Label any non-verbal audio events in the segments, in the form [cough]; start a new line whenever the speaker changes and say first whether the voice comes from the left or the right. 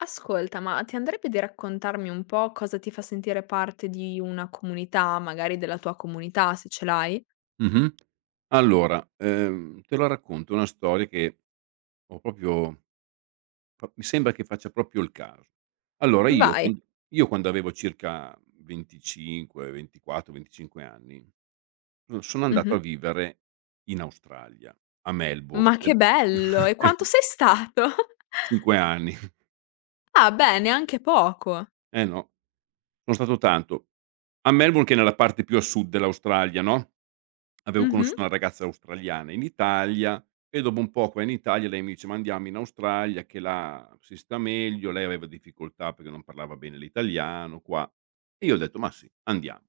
left: Ascolta, ma ti andrebbe di raccontarmi un po' cosa ti fa sentire parte di una comunità, magari della tua comunità, se ce l'hai?
right: Mh-mh. Allora, te la racconto una storia che ho proprio fa mi sembra che faccia proprio il caso. Allora
left: Vai.
right: io quando avevo circa 25, 24, 25 anni, sono andato
left: Mh-mh.
right: a vivere in Australia, a Melbourne.
left: Ma che bello! E
right: [laughs]
left: quanto
right: Nel
left: sei stato? [laughs]
right: 5 anni,
left: Ah beh, neanche poco.
right: eh no, sono stato tanto. A Melbourne, che è nella parte più a sud dell'Australia, no? Avevo
left: Mh-mh.
right: conosciuto una ragazza australiana in Italia e dopo un po' qua in Italia lei mi dice: "Ma andiamo in Australia che là si sta meglio." Lei aveva difficoltà perché non parlava bene l'italiano qua. E io ho detto: "Ma sì, andiamo."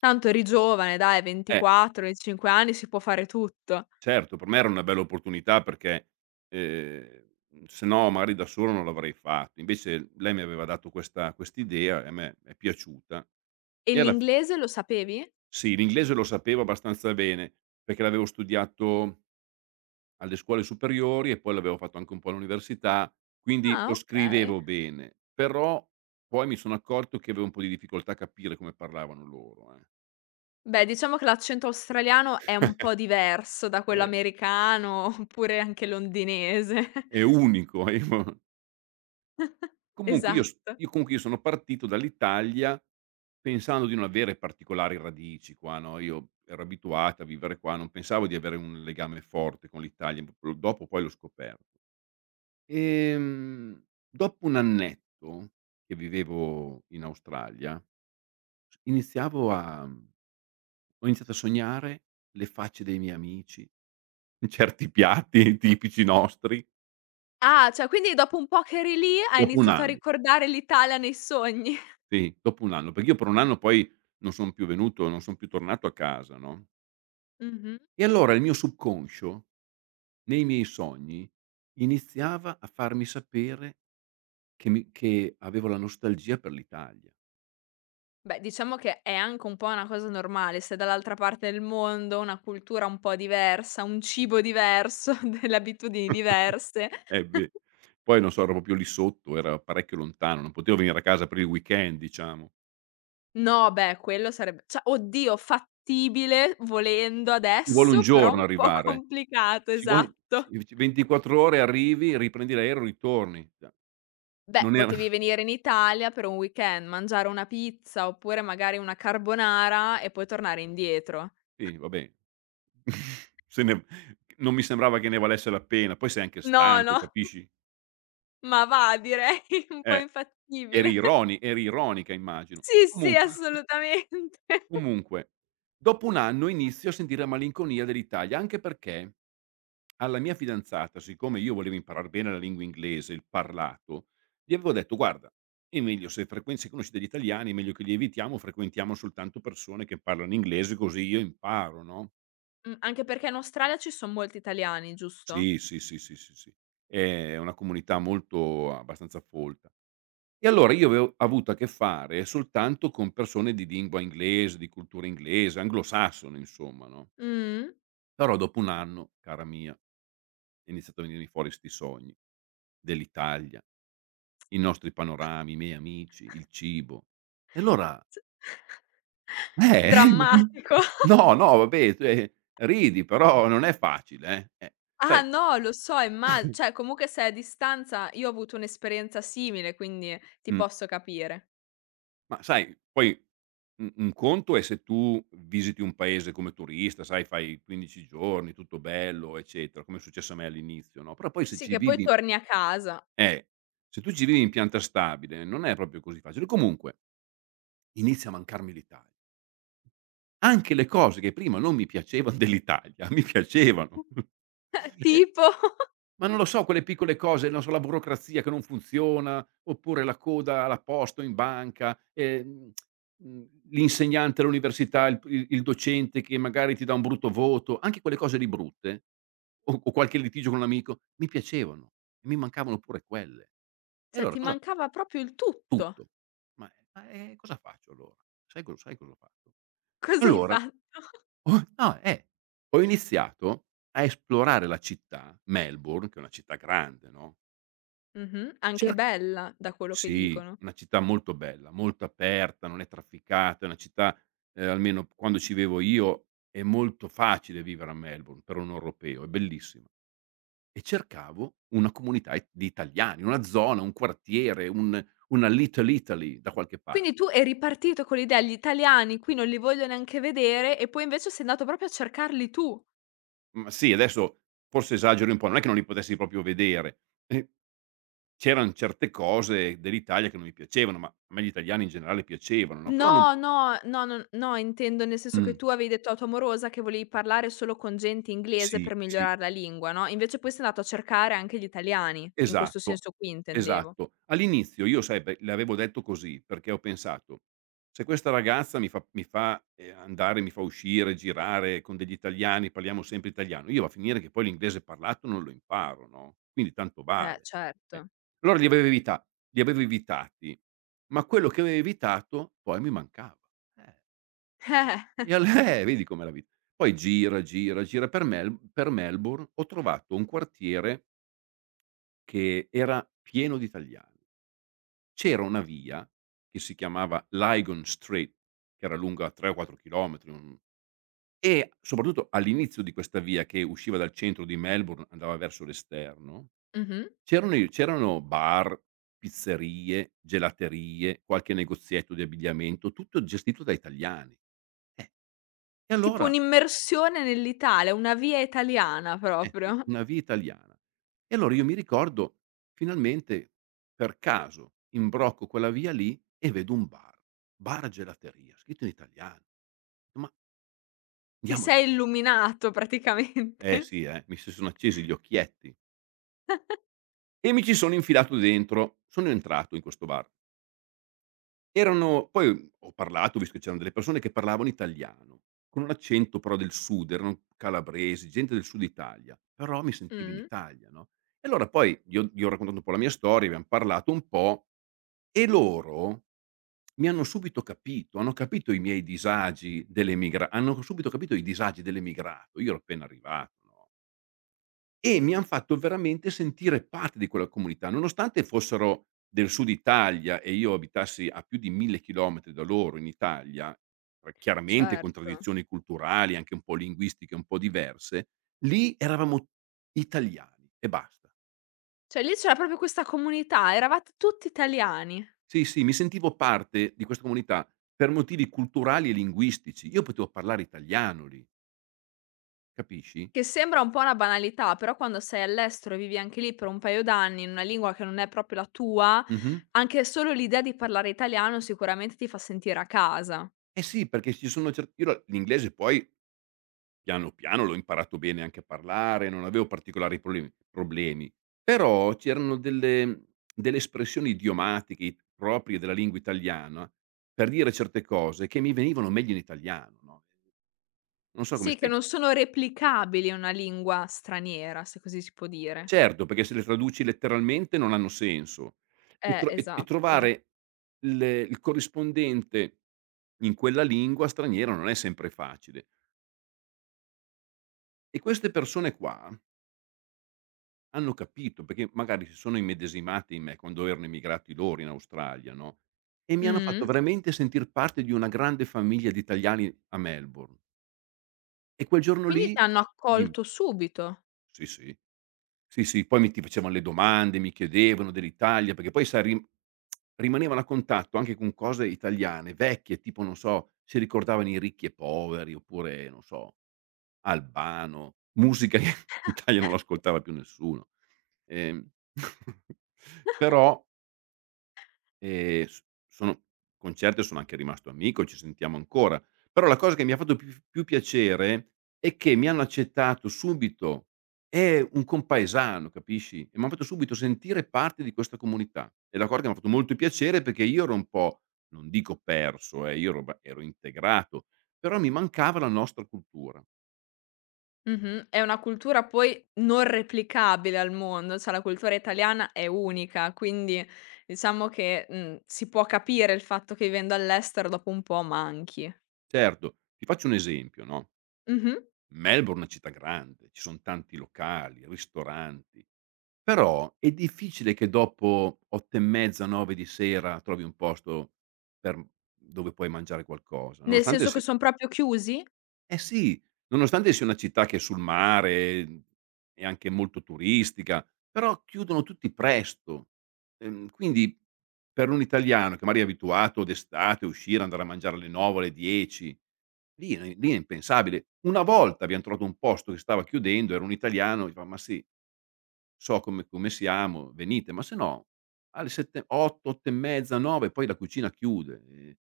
left: Tanto eri giovane dai,
right: Eh,
left: 24, 25 anni, si può fare tutto.
right: certo, per me era una bella opportunità perché, sennò magari da solo non l'avrei fatto. Invece lei mi aveva dato questa quest'idea e a me è piaciuta.
left: E
right: E alla f
left: l'inglese lo sapevi?
right: Sì, l'inglese lo sapevo abbastanza bene perché l'avevo studiato alle scuole superiori e poi l'avevo fatto anche un po' all'università, quindi
left: Ah
right: lo
left: okay.
right: scrivevo bene, però poi mi sono accorto che avevo un po' di difficoltà a capire come parlavano loro, eh.
left: Beh, diciamo che l'accento australiano è un po'
right: [laughs]
left: diverso da quello
right: Eh.
left: americano, [laughs] oppure anche londinese. [laughs]
right: È unico, [laughs] io comunque io s
left: Esatto.
right: io comunque io sono partito dall'Italia pensando di non avere particolari radici qua, no, io ero abituato a vivere qua, non pensavo di avere un legame forte con l'Italia, lo dopo poi l'ho scoperto. Ehm, Dopo 1 annetto che vivevo in Australia Iniziavo a ho iniziato a sognare le facce dei miei amici, [laughs] certi piatti tipici nostri,
left: Ah, cioè quindi dopo un po' che eri lì, hai
right: dopo 1
left: iniziato a
right: anno.
left: ricordare l'Italia nei sogni. [laughs]
right: Sì, dopo 1 anno, perché io per 1 anno poi non son più venuto, non son più tornato a casa, no,
left: Mh-mh.
right: e allora il mio subconscio, nei miei sogni, iniziava a farmi sapere che avevo la nostalgia per l'Italia.
left: Beh, diciamo che è anche un po' una cosa normale, sei dall'altra parte del mondo, una cultura un po' diversa, un cibo diverso, [laughs] delle abitudini
right: [laughs]
left: diverse.
right: Eh beh, poi non so, ero proprio lì sotto, era parecchio lontano, non potevo venire a casa per il weekend, diciamo.
left: No, beh, quello sarebbe cioè oddio, fattibile volendo
right: Ci vuole un
left: adesso, però un
right: giorno
left: po' [laughs]
right: arrivare.
left: complicato,
right: Ci vuole
left: esatto.
right: Sì, ci 24 ore arrivi, riprendi l'aereo, ritorni. Cioè,
left: Beh,
right: non era
left: potevi
right: [laughs]
left: venire in Italia per un weekend, mangiare una pizza, oppure magari una carbonara e poi tornare indietro.
right: sì, vabbè. Se ne Non mi sembrava che ne valesse la pena. Poi sei anche
left: No,
right: stanco,
left: no.
right: capisci?
left: Ma va, direi [laughs] un po'
right: Eh, eri
left: infattibile. [laughs]
right: ironi eri ironica, immagino.
left: Sì, sì,
right: Comunque [laughs]
left: assolutamente. [laughs]
right: comunque, dopo 1 anno inizio a sentire la malinconia dell'Italia, anche perché alla mia fidanzata, siccome io volevo imparar bene la lingua inglese, il parlato, gli avevo detto: "Guarda, è meglio se frequen se conosci degli italiani è meglio che li evitiamo, frequentiamo soltanto persone che parlano inglese così io imparo, no?"
left: Anche perché in Australia ci son molti italiani, giusto?
right: Sì, sì, sì, sì, sì, sì. È una comunità molto abbastanza folta. E allora io avevo avuto a che fare soltanto con persone di lingua inglese, di cultura inglese, anglosassone insomma, no,
left: Mh.
right: però dopo un anno, cara mia, è iniziato a venirmi fuori 'sti sogni dell'Italia. I nostri panorami, i miei amici, il cibo. E allora
left: S
right: eh,
left: drammatico.
right: [laughs]
left: [laughs]
right: no, no, vabbè, cioè ridi, però non è facile, eh.
left: Ah
right: Sai,
left: no, lo so, imma cioè
right: [clears throat]
left: comunque sei a distanza io ho avuto un'esperienza simile, quindi ti
right: [laughs] mh,
left: posso capire.
right: ma sai, poi u un conto è se tu visiti un paese come turista, sai, fai 15 giorni, tutto bello, eccetera, come è successo a me all'inizio, no, però poi se
left: Sì,
right: ci
left: che poi
right: vivi,
left: torni a casa.
right: eh, se tu ci vivi in pianta stabile non è proprio così facile. Comunque inizia a mancarmi l'Italia. Anche le cose che prima non mi piacevano dell'Italia, mi piacevano.
left: [laughs]
right: [laughs] E
left: Tipo, [laughs]
right: ma non lo so, quelle piccole cose, non so, la burocrazia che non funziona, oppure la coda alla posta o in banca, l'insegnante all'università, il docente che magari ti dà un brutto voto, anche quelle cose lì brutte, o qualche litigio con un amico, mi piacevano, e mi mancavano pure quelle. E
left: cioè
right: allora
left: ti
right: cosa.
left: mancava proprio il tutto.
right: Tutto. Ma, cosa faccio allora? Sai cosa ho fatto?
left: [laughs] Cosa hai
right: Allora,
left: fatto?
right: oh, no, ho iniziato a esplorare la città, Melbourne, che è una città grande, no.
left: Mh-mh, anche
right: Cer
left: bella, da quello che
right: Sì,
left: dicono.
right: una città molto bella, molto aperta, non è trafficata, è una città, almeno quando ci vivevo io, è molto facile vivere a Melbourne per un europeo, è bellissima. E cercavo una comunità i di italiani, una zona, un quartiere, un una Little Italy da qualche par.
left: Quindi tu eri partito con l'idea: "Gli italiani qui non li voglio neanche vedere" e poi invece sei andato proprio a cercarli tu.
right: Ma sì, adesso forse esagero un po', non è che non li potessi proprio vedere. eh, C'eran certe cose dell'Italia che non mi piacevano, ma a me gli italiani in generale piacevano, no, però non.
left: No, no, no, non no, intendo nel senso che
right: mh,
left: tu avevi detto alla tua amorosa che volevi parlare solo con gente inglese
right: sì,
left: per
right: sì,
left: migliorare la lingua, no, invece poi sei andato a cercare anche gli italiani, in questo
right: esatto,
left: senso qui intendevo.
right: esatto. All'inizio, io, sai, pe le avevo detto così, perché ho pensato: "Se questa ragazza mi fa, andare, mi fa uscire, girare con degli italiani, parliamo sempre italiano, io va a finire che poi l'inglese parlato non lo imparo, no, quindi tanto vale". Eh,
left: Certo.
right: allora li avevo evitati, ma quello che avevo evitato poi mi mancava. Eh. E
left: [laughs] Eh.
right: al [laughs] vedi com'è la vita. Poi gira, gira, gira, per Melbourne ho trovato un quartiere che era pieno di italiani. C'era una via che si chiamava Lygon Street, che era lunga 3 o 4 chilometri, un e soprattutto all'inizio di questa via che usciva dal centro di Melbourne, andava verso l'esterno,
left: Mh-mh.
right: c'erano bar, pizzerie, gelaterie, qualche negozietto di abbigliamento, tutto gestito da italiani. Eh, e
left: Tipo
right: allora.
left: un'immersione nell'Italia, una via italiana
right: Eh sì,
left: proprio.
right: una via italiana. E allora io mi ricordo, finalmente, per caso imbrocco quella via lì e vedo un bar, bar gelateria, scritto in italiano. Ma
left: Ti
right: andiamo.
left: sei illuminato
right: Eh
left: praticamente.
right: sì, mi si sono accesi gli occhietti e mi ci sono infilato dentro. Sono entrato in questo bar. Erano poi ho parlato, ho visto che c'erano delle persone che parlavano italiano, con un accento però del sud, erano calabresi, gente del sud Italia, però mi sentivo in
left: Mh,
right: Italia, no, e allora poi gli ho raccontato un po' la mia storia, abbiam parlato un po' e loro mi hanno subito capito, hanno subito capito i disagi dell'emigrato. Io ero appena arrivato, no. E mi han fatto veramente sentire parte di quella comunità, nonostante fossero del sud Italia e io abitassi a più di 1000 chilometri da loro in Italia, chiaramente con
left: certo.
right: tradizioni culturali, anche un po' linguistiche un po' diverse, lì eravamo italiani e basta.
left: Cioè lì c'era proprio questa comunità, eravate tutti italiani,
right: Sì, sì, mi sentivo parte di questa comunità per motivi culturali e linguistici. Io potevo parlare italiano lì, capisci?
left: che sembra un po' una banalità, però quando sei all'estero e vivi anche lì per un paio d'anni in una lingua che non è proprio la tua,
right: Mh-mh.
left: anche solo l'idea di parlare italiano sicuramente ti fa sentire a casa.
right: Eh sì, perché ci sono cer io la l'inglese, poi piano piano l'ho imparato bene anche a parlare, non avevo particolari problemi, però c'erano delle espressioni idiomatiche i proprie della lingua italiana, per dire certe cose che mi venivano meglio in italiano, no. Non so come
left: Sì, che
right: spiega.
left: non sono replicabili in una lingua straniera, se così si può dire.
right: Certo, perché se le traduci letteralmente non hanno senso, e tro e e
left: Esatto.
right: trovare il corrispondente in quella lingua straniera non è sempre facile, e queste persone qua hanno capito, perché magari si sono immedesimati in me quando erano emigrati loro in Australia, no, e mi hanno fatto
left: Mh.
right: veramente sentir parte di una grande famiglia di italiani a Melbourne. E quel giorno
left: Quindi
right: lì.
left: ti hanno
right: Dimmi.
left: accolto subito.
right: Sì, sì. Sì, sì, poi mi ti facevano le domande, mi chiedevano dell'Italia, perché poi, sai, rimanevano a contatto anche con cose italiane, vecchie, tipo non so, si ricordavano i ricchi e poveri, oppure non so, Albano, musica che [laughs] in Italia non l'ascoltava più nessuno. Ehm, [laughs] però. S Sono, con certe sono anche rimasto amico, ci sentiamo ancora, però la cosa che mi ha fatto più piacere è che mi hanno accettato subito. È un compaesano, capisci, e m'han fatto subito sentire parte di questa comunità. È la cosa che m'ha fatto molto piacere perché io ero un po', non dico perso, io ero integrato, però mi mancava la nostra cultura.
left: Mh-mh. È una cultura poi non replicabile al mondo, cioè la cultura italiana è unica, quindi diciamo che, si può capire il fatto che vivendo all'estero dopo un po' manchi.
right: Certo, ti faccio un esempio, no,
left: Mh-mh.
right: Melbourne è una città grande, ci son tanti locali, ristoranti. Però è difficile che dopo 8 e mezza, 9 di sera trovi un posto per dove puoi mangiare qualcosa,
left: Nel
right: nonostante
left: senso che
right: si
left: son proprio chiusi?
right: eh sì, nonostante sia una città che è sul mare, è anche molto turistica, però chiudono tutti presto. Quindi per un italiano che magari è abituato d'estate a uscire, andare a mangiare alle 9 alle 10, lì è impensabile. Una volta abbiam trovato un posto che stava chiudendo, era un italiano, fa: "Ma sì, so come siamo, venite, ma se no alle 7 8, 8 e mezza, 9 poi la cucina chiude",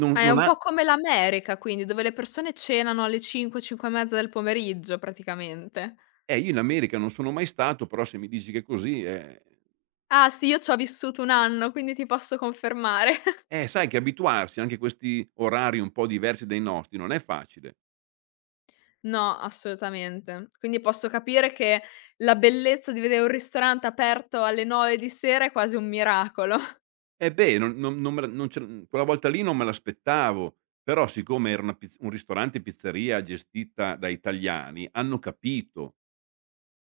right: non
left: Ah, è
right: non
left: un
right: ha.
left: po' come l'America quindi, dove le persone cenano alle 5, 5 e mezza del pomeriggio praticamente.
right: Eh, io in America non sono mai stato, però se mi dici che è così, eh,
left: Ah sì, io c'ho vissuto 1 anno, quindi ti posso confermare.
right: sai che abituarsi anche a questi orari un po' diversi dai nostri non è facile.
left: No, assolutamente. Quindi posso capire che la bellezza di vedere un ristorante aperto alle 9 di sera è quasi un miracolo. [laughs]
right: Eh beh, non non non me la non ce mhmm, quella volta lì non me l'aspettavo, però siccome era una pizz un ristorante pizzeria gestita da italiani, hanno capito.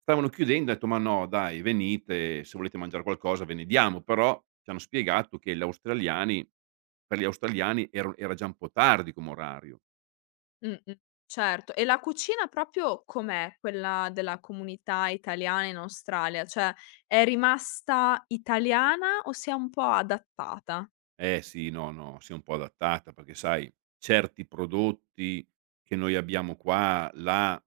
right: Stavano chiudendo, ho detto: "Ma no dai, venite, se volete mangiare qualcosa ve ne diamo." Però ci hanno spiegato che gli australiani per gli australiani ero era già un po' tardi come orario.
left: Mh-mh. Certo. E la cucina proprio com'è quella della comunità italiana in Australia? Cioè, è rimasta italiana o si è un po' adattata?
right: Eh sì, no, no, si è un po' adattata perché, sai, certi prodotti che noi abbiamo qua, là,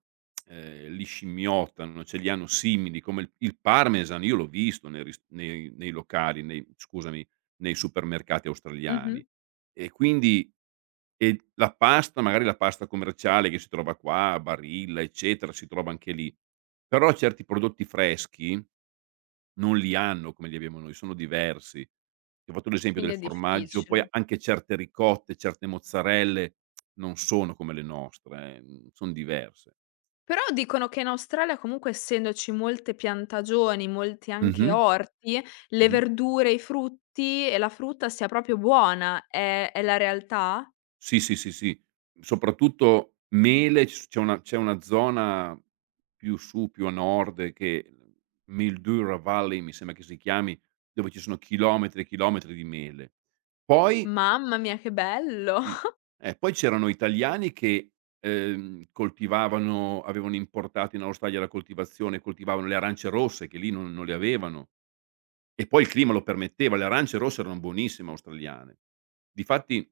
right: li scimmiottano, ce li hanno simili, come il parmesan io l'ho visto nei ris nei nei locali, nei, scusami, nei supermercati
left: Mh-mh.
right: australiani. E quindi. E la pasta, magari la pasta commerciale che si trova qua, a Barilla, eccetera, si trova anche lì. Però certi prodotti freschi non li hanno come li abbiamo noi, sono diversi. Ti ho fatto l'esempio
left: Quindi
right: del
left: è
right: formaggio, poi
left: difficile.
right: anche certe ricotte, certe mozzarelle non sono come le nostre, son diverse.
left: Però dicono che in Australia comunque essendoci molte piantagioni, molti anche
right: Mh-mh,
left: orti, le
right: mh-mh.
left: verdure, i frutti e la frutta sia proprio buona. È la realtà?
right: Sì, sì, sì, sì. Soprattutto mele, c'è una zona più su, più a nord che Mildura Valley mi sembra che si chiami, dove ci sono chilometri e chilometri di mele. Poi
left: Mamma mia che bello.
right: sì,
left: [laughs]
right: poi c'erano italiani che, coltivavano avevano importato in Australia la coltivazione, coltivavano le arance rosse che lì non le avevano. E poi il clima lo permetteva, le arance rosse erano buonissime australiane. Difatti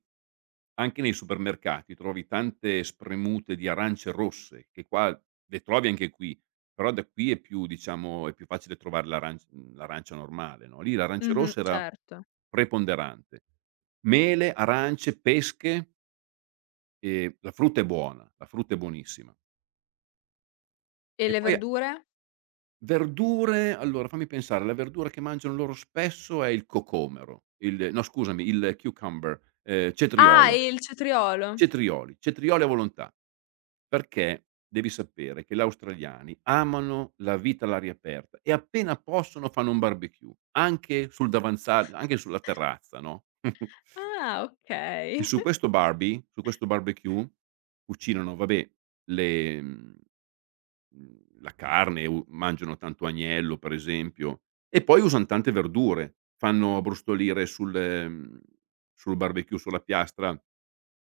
right: anche nei supermercati trovi tante spremute di arance rosse, che qua le trovi anche qui, però da qui è più, diciamo, è più facile trovare l'arancia normale, no, lì l'arancia
left: Mh-mh,
right: rossa era
left: certo.
right: preponderante. Mele, arance, pesche, e la frutta è buona, la frutta è buonissima.
left: E
right: E
left: le
right: poi
left: verdure?
right: verdure, allora fammi pensare, la verdura che mangiano loro spesso è il cocomero, il, no scusami, il cucumber,
left: Ah,
right: cetriolo,
left: e il cetriolo.
right: cetrioli, cetrioli a volontà, perché devi sapere che gli australiani amano la vita all'aria aperta e appena possono fanno un barbecue, anche sul davanzale, anche sulla terrazza, no, [laughs]
left: Ah,
right: e
left: okay.
right: su questo barbecue cucinano, vabbè, le mhmm la carne, u mangiano tanto agnello per esempio, e poi usan tante verdure. Fanno brustolire sul barbecue, sulla piastra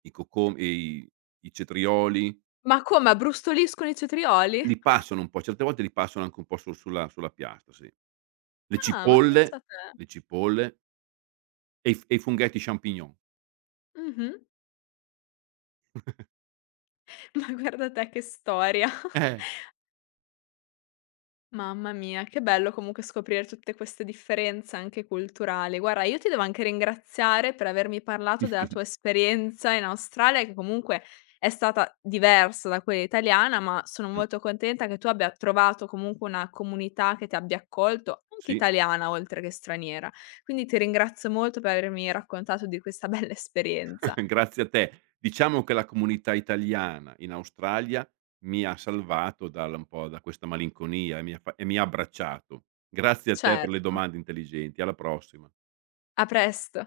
right: i cocom i i cetrioli,
left: [laughs] Ma come, abbrustolscono i cetrioli?
right: li passano un po', certe volte li passano anche un po' su sulla sulla piastra, sì. Le
left: Ah, ma pensa
right: cipolle,
left: te.
right: le cipolle e i f e i funghetti champignon.
left: Mh-mh. [laughs] Ma guarda te che storia.
right: Eh.
left: Mamma mia, che bello comunque scoprire tutte queste differenze anche culturali. Guarda, io ti devo anche ringraziare per avermi parlato della tua
right: [laughs]
left: esperienza in Australia, che comunque è stata diversa da quella italiana, ma sono
right: Mh,
left: molto contenta che tu abbia trovato comunque una comunità che ti abbia accolto, anche
right: sì.
left: italiana oltre che straniera. Quindi ti ringrazio molto per avermi raccontato di questa [laughs] bella esperienza.
right: [laughs] Grazie a te. Diciamo che la comunità italiana in Australia mi ha salvato dal un po' da questa malinconia e mi ha abbracciato. Grazie a te per le
left: Certo,
right: domande intelligenti. Alla prossima.
left: a presto.